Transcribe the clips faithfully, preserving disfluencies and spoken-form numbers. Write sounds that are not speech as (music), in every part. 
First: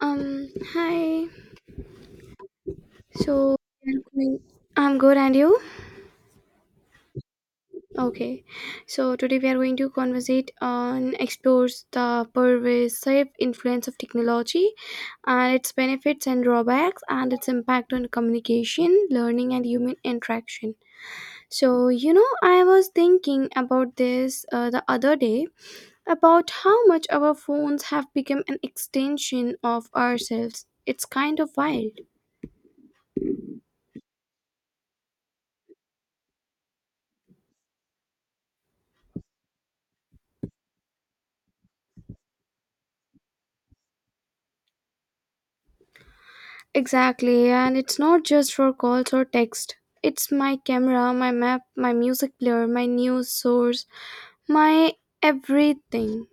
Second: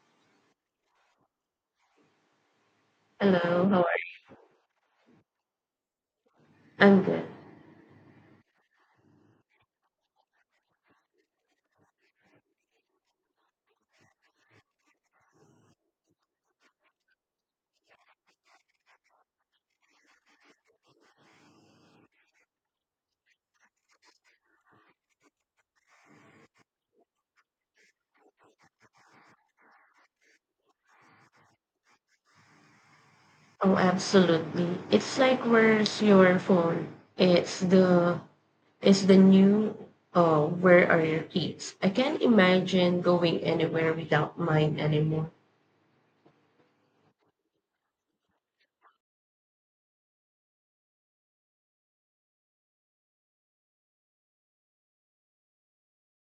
Um, hi. So Hello, how are we are going- I'm good, and you? I'm good. Okay. So today we are going to conversate on explores the pervasive influence of technology, and its benefits and drawbacks, and its impact on communication, learning, and human interaction. So you know, I was thinking about this uh, the other day about how much our phones have become an extension of ourselves. It's kind of wild. Oh, absolutely. It's like where's your phone? It's the it's the new uh where are your keys? I can't imagine going anywhere without mine anymore. Exactly, and it's not just for calls or text. It's my camera, my map, my music player, my news source, my everything.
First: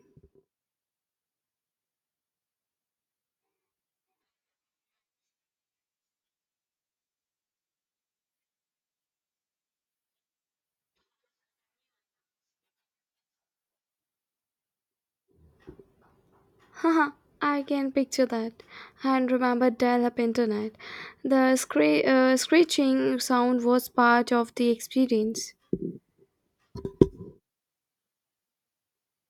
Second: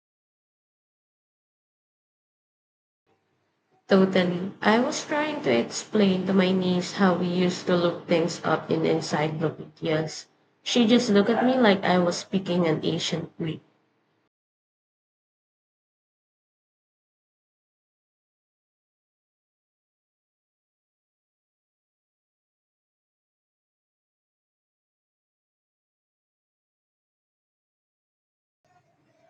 Totally. I was trying to explain to my niece how we used to look things up in encyclopedias. She just looked at me like I was speaking an ancient Greek. (laughs) Haha, I can picture that. And remember dial-up internet. The scre- uh, screeching sound was part of the experience.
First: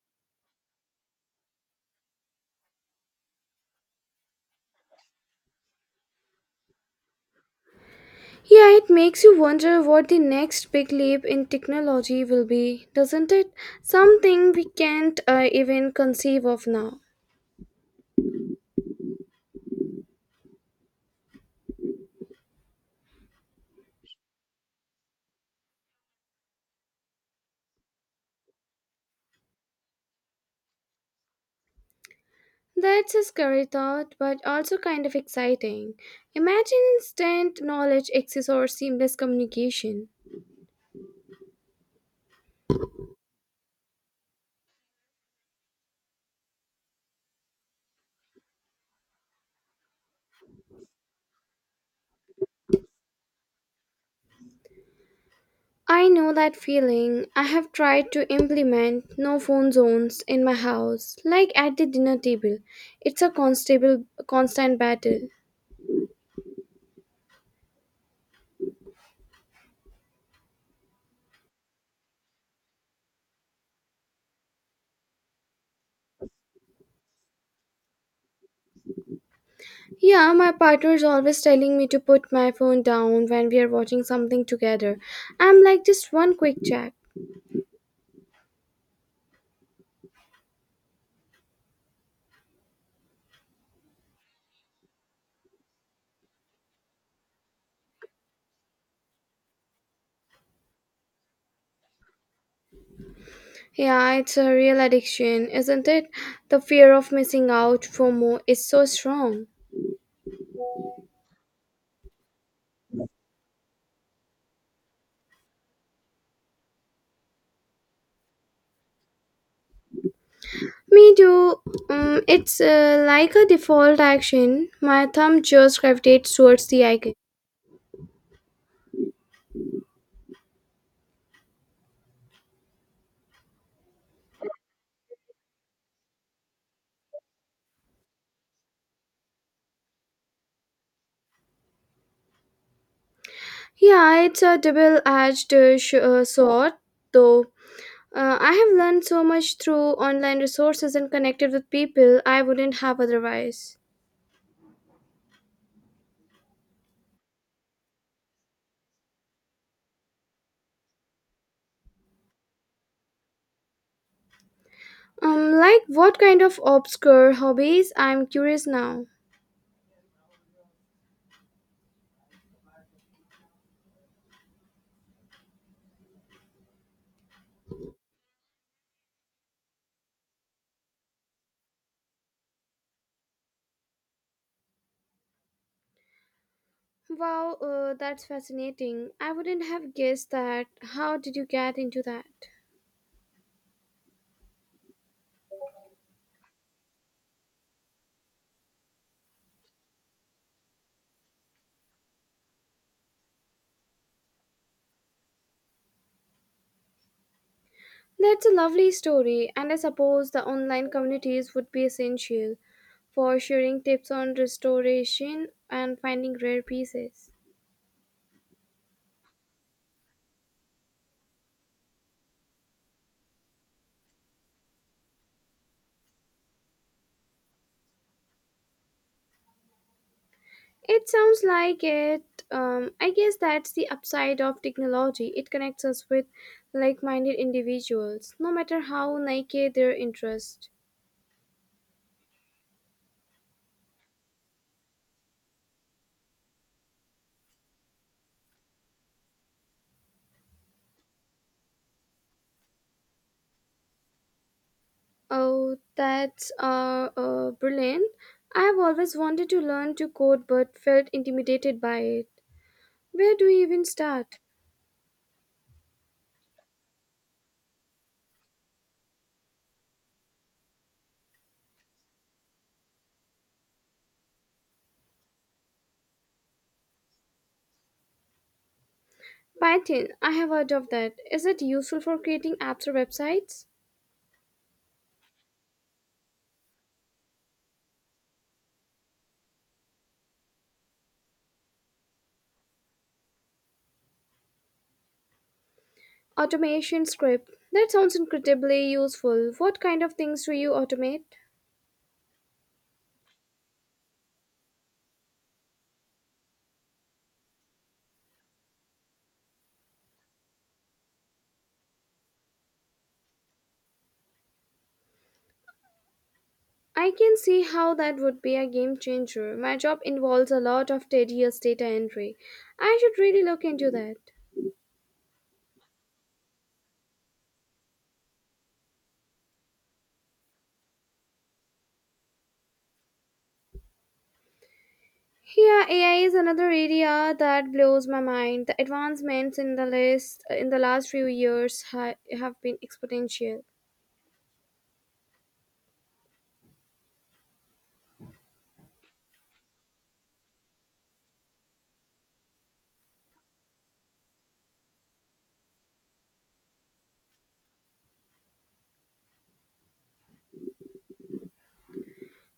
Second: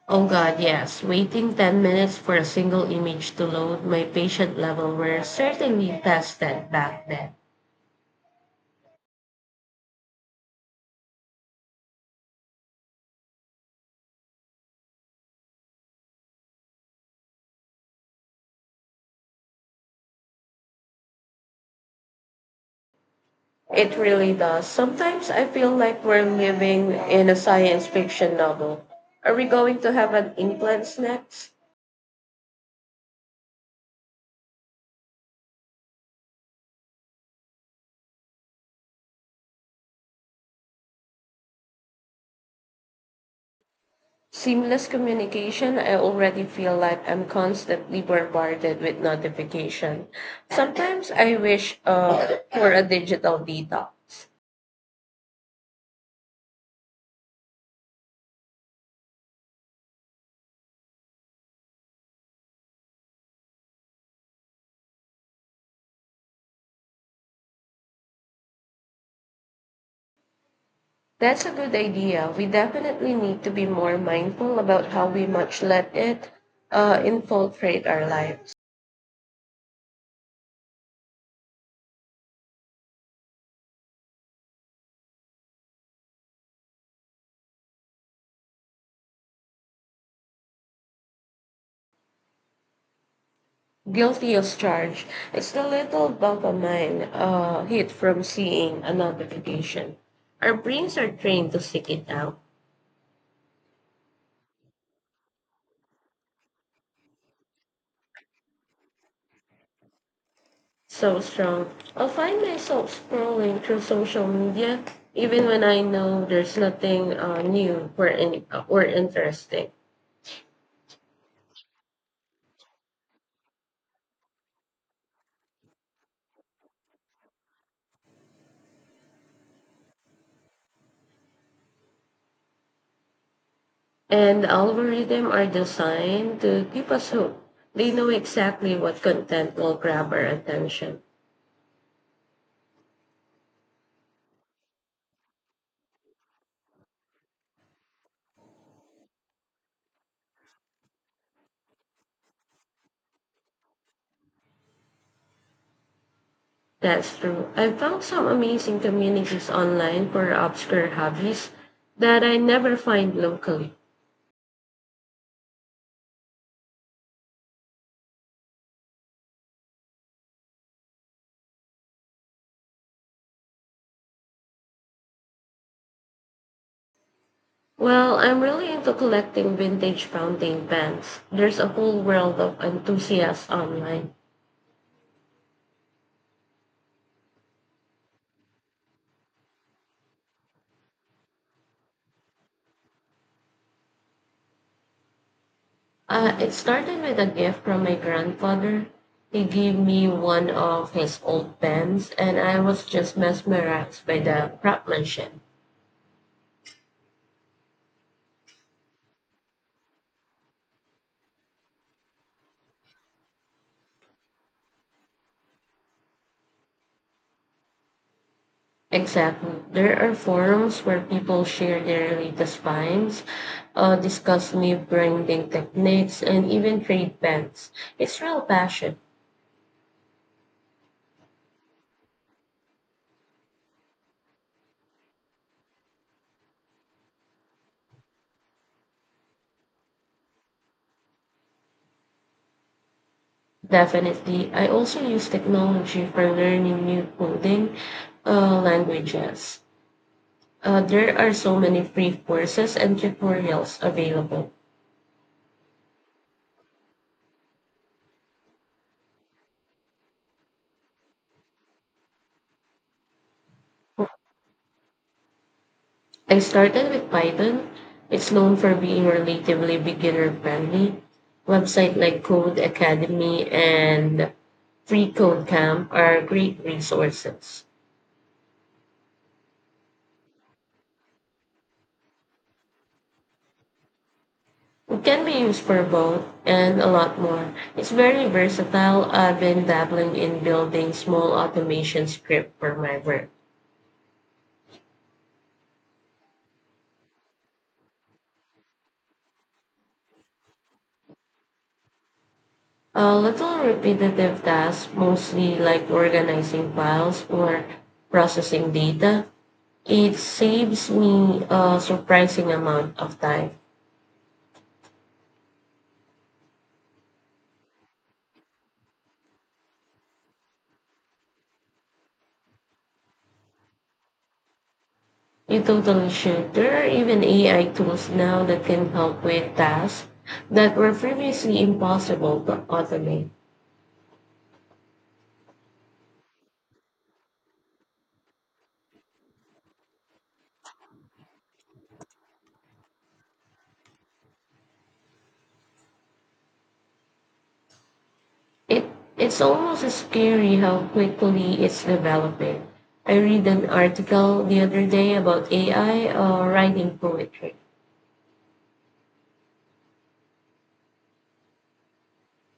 Oh god, yes. Waiting ten minutes for a single image to load, my patient level were certainly tested back then. Yeah, it makes you wonder what the next big leap in technology will be, doesn't it? Something we can't uh, even conceive of now. It really does. Sometimes I feel like we're living in a science fiction novel. Are we going to have an implants next? That's a scary thought, but also kind of exciting. Imagine instant knowledge access or seamless communication. Seamless communication, I already feel like I'm constantly bombarded with notification. Sometimes I wish uh, for a digital detox. I know that feeling. I have tried to implement no phone zones in my house, like at the dinner table. It's a constable, constant battle. That's a good idea. We definitely need to be more mindful about how we much let it uh, infiltrate our lives. Yeah, my partner is always telling me to put my phone down when we are watching something together. I'm like, just one quick check. Guilty as charged. It's the little dopamine uh, hit from seeing a notification. Our brains are trained to seek it out. Yeah, it's a real addiction, isn't it? The fear of missing out, FOMO, is so strong. So strong. I'll find myself scrolling through social media even when I know there's nothing uh, new or, in, or interesting. Me too. Um, it's uh, like a default action. My thumb just gravitates towards the icon. And algorithms are designed to keep us hooked. They know exactly what content will grab our attention. Yeah, it's a double-edged uh, sh- uh, sword, though. Uh, I have learned so much through online resources and connected with people I wouldn't have otherwise. That's true. I found some amazing communities online for obscure hobbies that I never find locally. Um, like what kind of obscure hobbies? I'm curious now. Well, I'm really into collecting vintage fountain pens. There's a whole world of enthusiasts online. Wow, uh, that's fascinating. I wouldn't have guessed that. How did you get into that? Uh, it started with a gift from my grandfather. He gave me one of his old pens, and I was just mesmerized by the craftsmanship. That's a lovely story, and I suppose the online communities would be essential for sharing tips on restoration and finding rare pieces. Exactly. There are forums where people share their latest finds, uh, discuss new branding techniques, and even trade pens. It's real passion. It sounds like it. Um, I guess that's the upside of technology. It connects us with like minded individuals, no matter how naked their interest. Definitely. I also use technology for learning new coding uh, languages. Uh, there are so many free courses and tutorials available. Oh, that's uh, uh, brilliant. I've always wanted to learn to code but felt intimidated by it. Where do you even start? I started with Python. It's known for being relatively beginner friendly. Websites like Code Academy and Free Code Camp are great resources. Python, I have heard of that. Is it useful for creating apps or websites? It can be used for both and a lot more. It's very versatile. I've been dabbling in building small automation script for my work. Automation script. That sounds incredibly useful. What kind of things do you automate? A little repetitive tasks, mostly like organizing files or processing data, it saves me a surprising amount of time. I can see how that would be a game changer. My job involves a lot of tedious data entry. I should really look into that. You totally should. There are even A I tools now that can help with tasks that were previously impossible to automate. Yeah, A I is another area that blows my mind. The advancements in the list uh, in the last few years ha- have been exponential. It it's almost scary how quickly it's developing. I read an article the other day about A I uh, writing poetry.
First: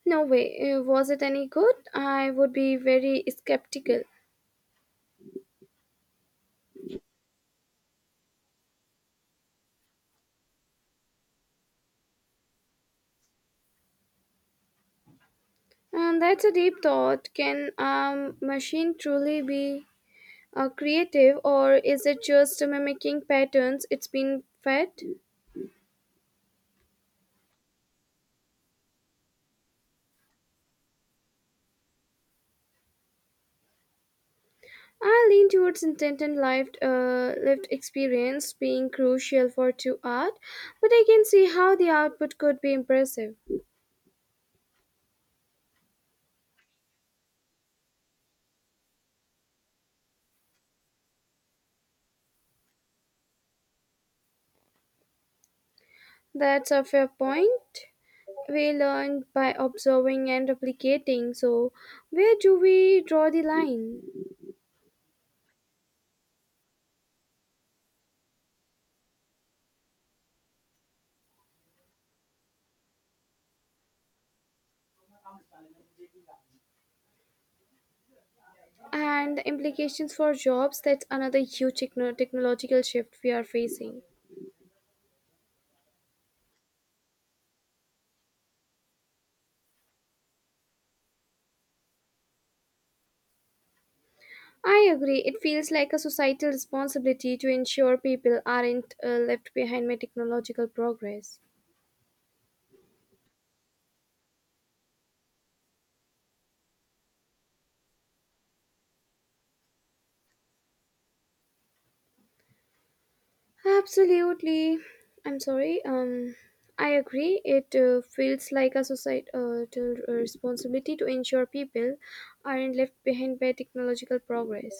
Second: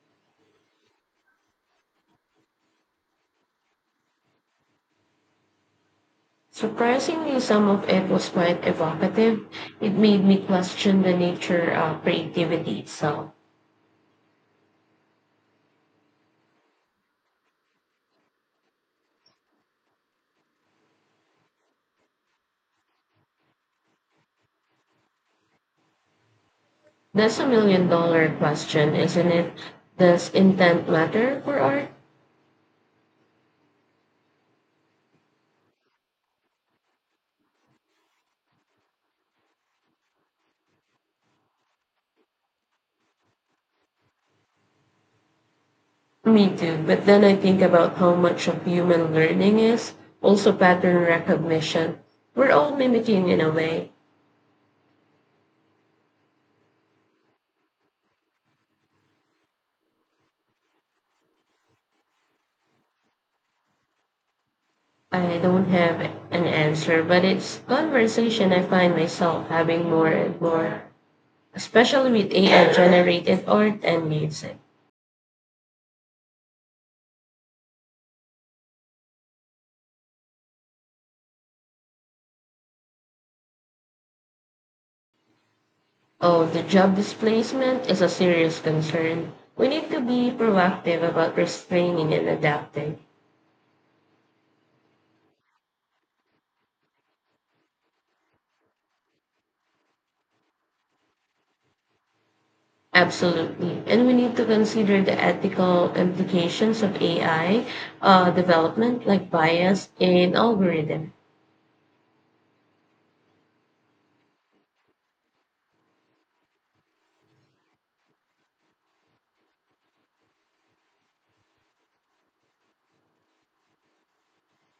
No way, uh, was it any good? I would be very skeptical. Surprisingly, some of it was quite evocative. It made me question the nature of creativity itself. And that's a deep thought. Can a machine truly be uh, creative, or is it just mimicking patterns it's been fed? That's a million dollar question, isn't it? Does intent matter for art? I lean towards intent and lived, uh, lived experience being crucial for to art, but I can see how the output could be impressive. Me too, but then I think about how much of human learning is also pattern recognition. We're all mimicking in a way. That's a fair point. We learn by observing and replicating, so where do we draw the line? I don't have an answer, but it's conversation I find myself having more and more, especially with A I generated art and music. And the implications for jobs, that's another huge techno- technological shift we are facing. Oh, the job displacement is a serious concern. We need to be proactive about restraining and adapting. I agree, it feels like a societal responsibility to ensure people aren't uh, left behind by technological progress. Absolutely. And we need to consider the ethical implications of A I uh, development, like bias in algorithm. Absolutely. I'm sorry. Um, I agree. It uh, feels like a societal uh, responsibility to ensure people aren't left behind by technological progress.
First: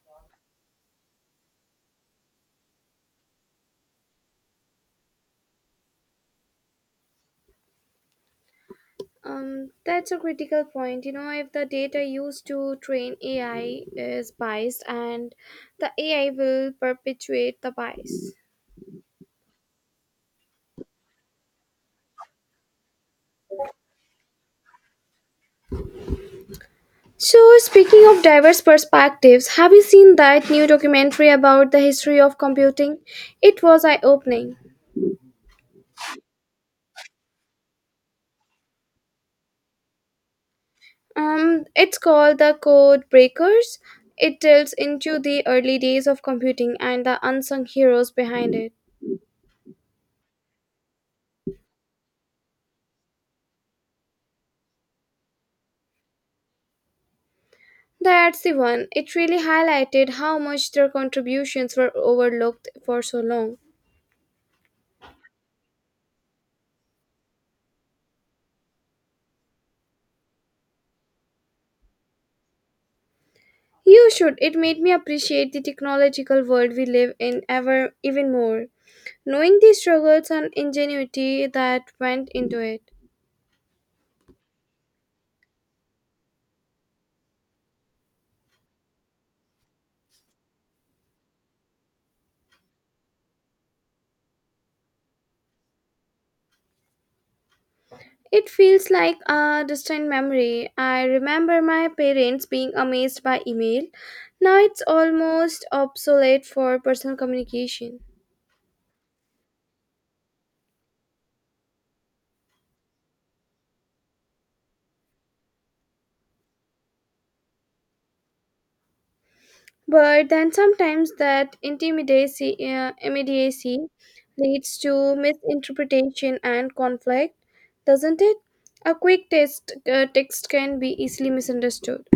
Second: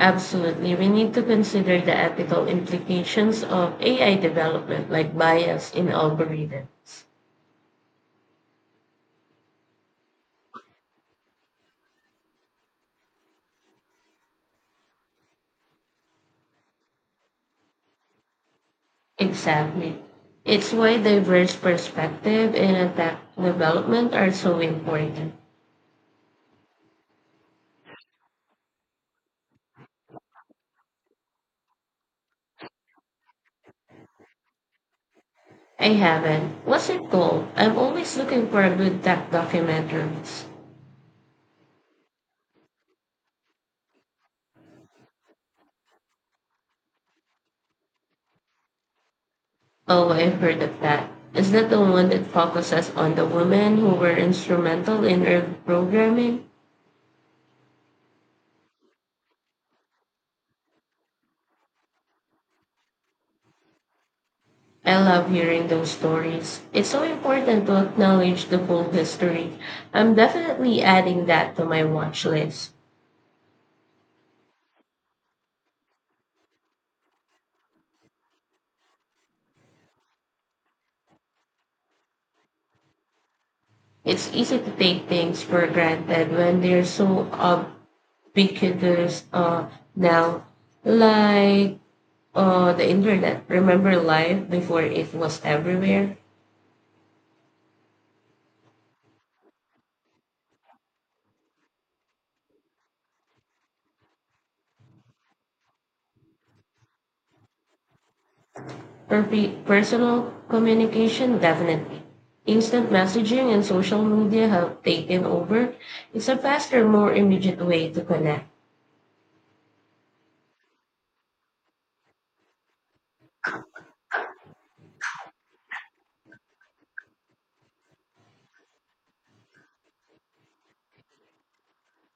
Absolutely. We need to consider the ethical implications of A I development, like bias in algorithms. Um, that's a critical point. You know, if the data used to train A I is biased, and the A I will perpetuate the bias. Exactly. It's why diverse perspective and attack development are so important. So, speaking of diverse perspectives, have you seen that new documentary about the history of computing? It was eye opening. I haven't. What's it called? I'm always looking for a good tech documentaries. Um, it's called the Code Breakers. It delves into the early days of computing and the unsung heroes behind it. Oh, I've heard of that. Is that the one that focuses on the women who were instrumental in early programming? That's the one. It really highlighted how much their contributions were overlooked for so long. I love hearing those stories. It's so important to acknowledge the full history. I'm definitely adding that to my watch list. You should. It made me appreciate the technological world we live in ever even more, knowing the struggles and ingenuity that went into it. It's easy to take things for granted when they're so ubiquitous uh, now, like uh, the internet. Remember life before it was everywhere? It feels like a distant memory. I remember my parents being amazed by email. Now it's almost obsolete for personal communication. Perpe- personal communication, definitely. Instant messaging and social media have taken over. It's a faster, more immediate way to connect. But then sometimes that intimidacy, uh, immediacy leads to misinterpretation and conflict, doesn't it? A quick text, uh, text can be easily misunderstood.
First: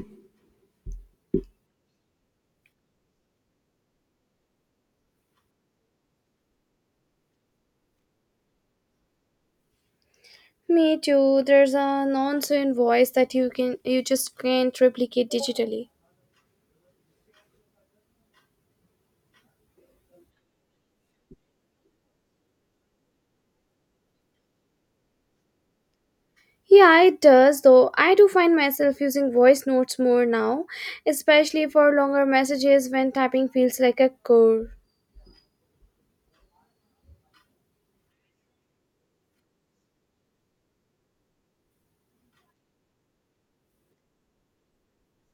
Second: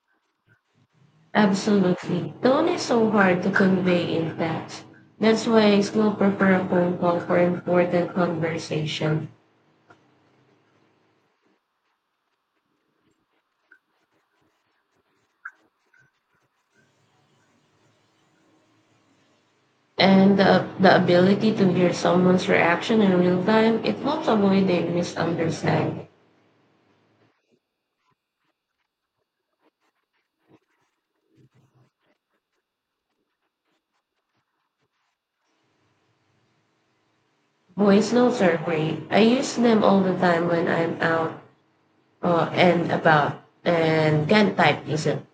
Absolutely. Tone is so hard to convey in text. That's why I still prefer a phone call for important conversation. Me too. There's a nonsense voice that you can you just can't replicate digitally. And the, the ability to hear someone's reaction in real time, it helps avoid the misunderstanding. Yeah, it does, though I do find myself using voice notes more now, especially for longer messages when typing feels like a chore. Voice notes are great. I use them all the time when I'm out uh, and about and can type isn't.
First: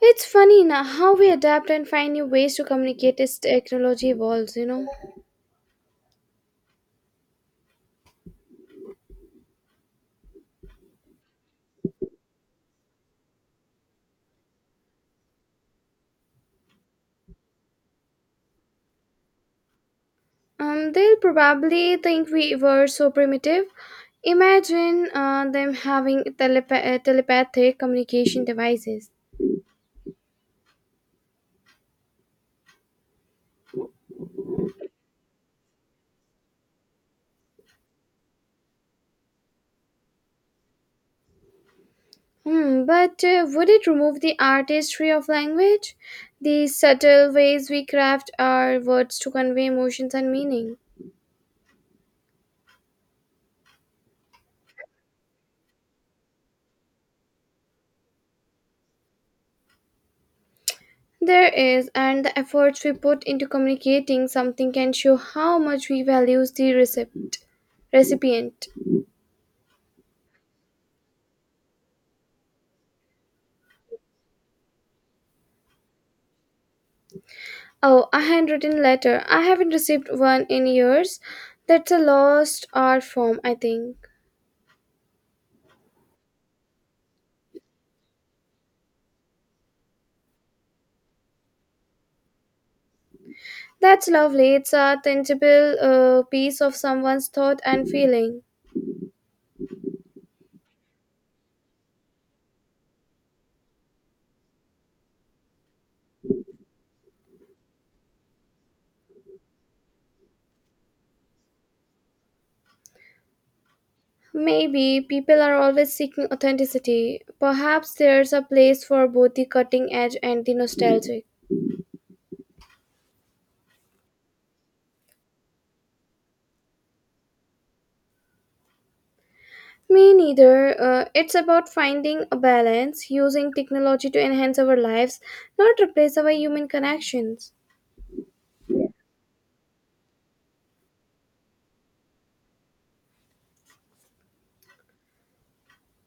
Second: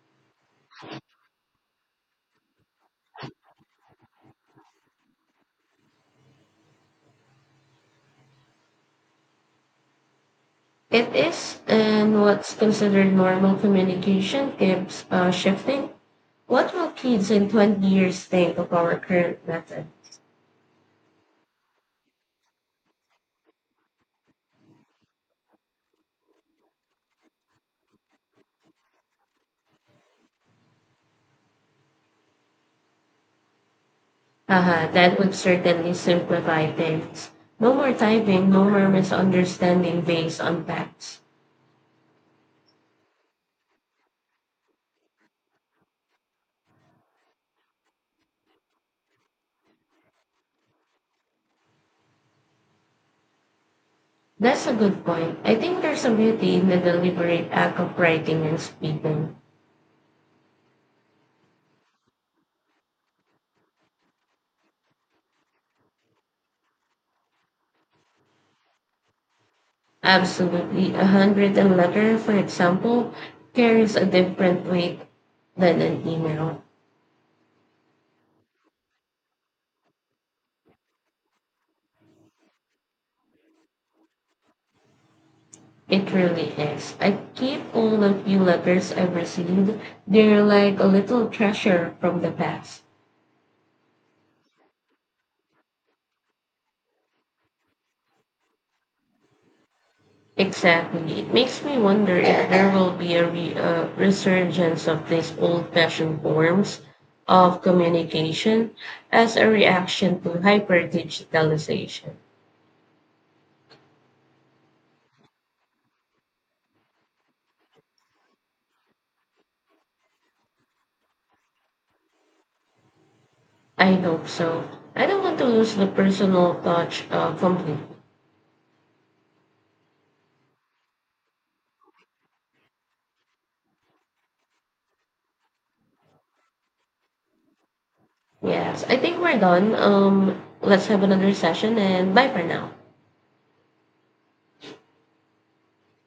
It's funny now how we adapt and find new ways to communicate as technology evolves, you know. It is, and what's considered normal communication keeps uh, shifting. What will kids in twenty years think of our current method? Um, they'll probably think we were so primitive. Imagine uh, them having telepa- uh, telepathic communication devices. Haha, that would certainly simplify things. No more typing, no more misunderstanding based on facts. Hmm, but uh, would it remove the artistry of language? The subtle ways we craft our words to convey emotions and meaning? That's a good point. I think there's a beauty in the deliberate act of writing and speaking. There is, and the efforts we put into communicating something can show how much we value the recipient. recipient. Absolutely. A handwritten letter, for example, carries a different weight than an email. Oh, a handwritten letter. I haven't received one in years. That's a lost art form, I think. It really is. I keep all the few letters I've received. They're like a little treasure from the past. That's lovely. It's a tangible uh, piece of someone's thought and feeling. Exactly. It makes me wonder if there will be a re- uh, resurgence of these old fashioned forms of communication as a reaction to hyper digitalization. Maybe people are always seeking authenticity. Perhaps there's a place for both the cutting edge and the nostalgic. I hope so. I don't want to lose the personal touch uh, completely. Me neither. Uh, it's about finding a balance, using technology to enhance our lives, not replace our human connections. Yes, I think we're done. Um, let's have another session and bye for now.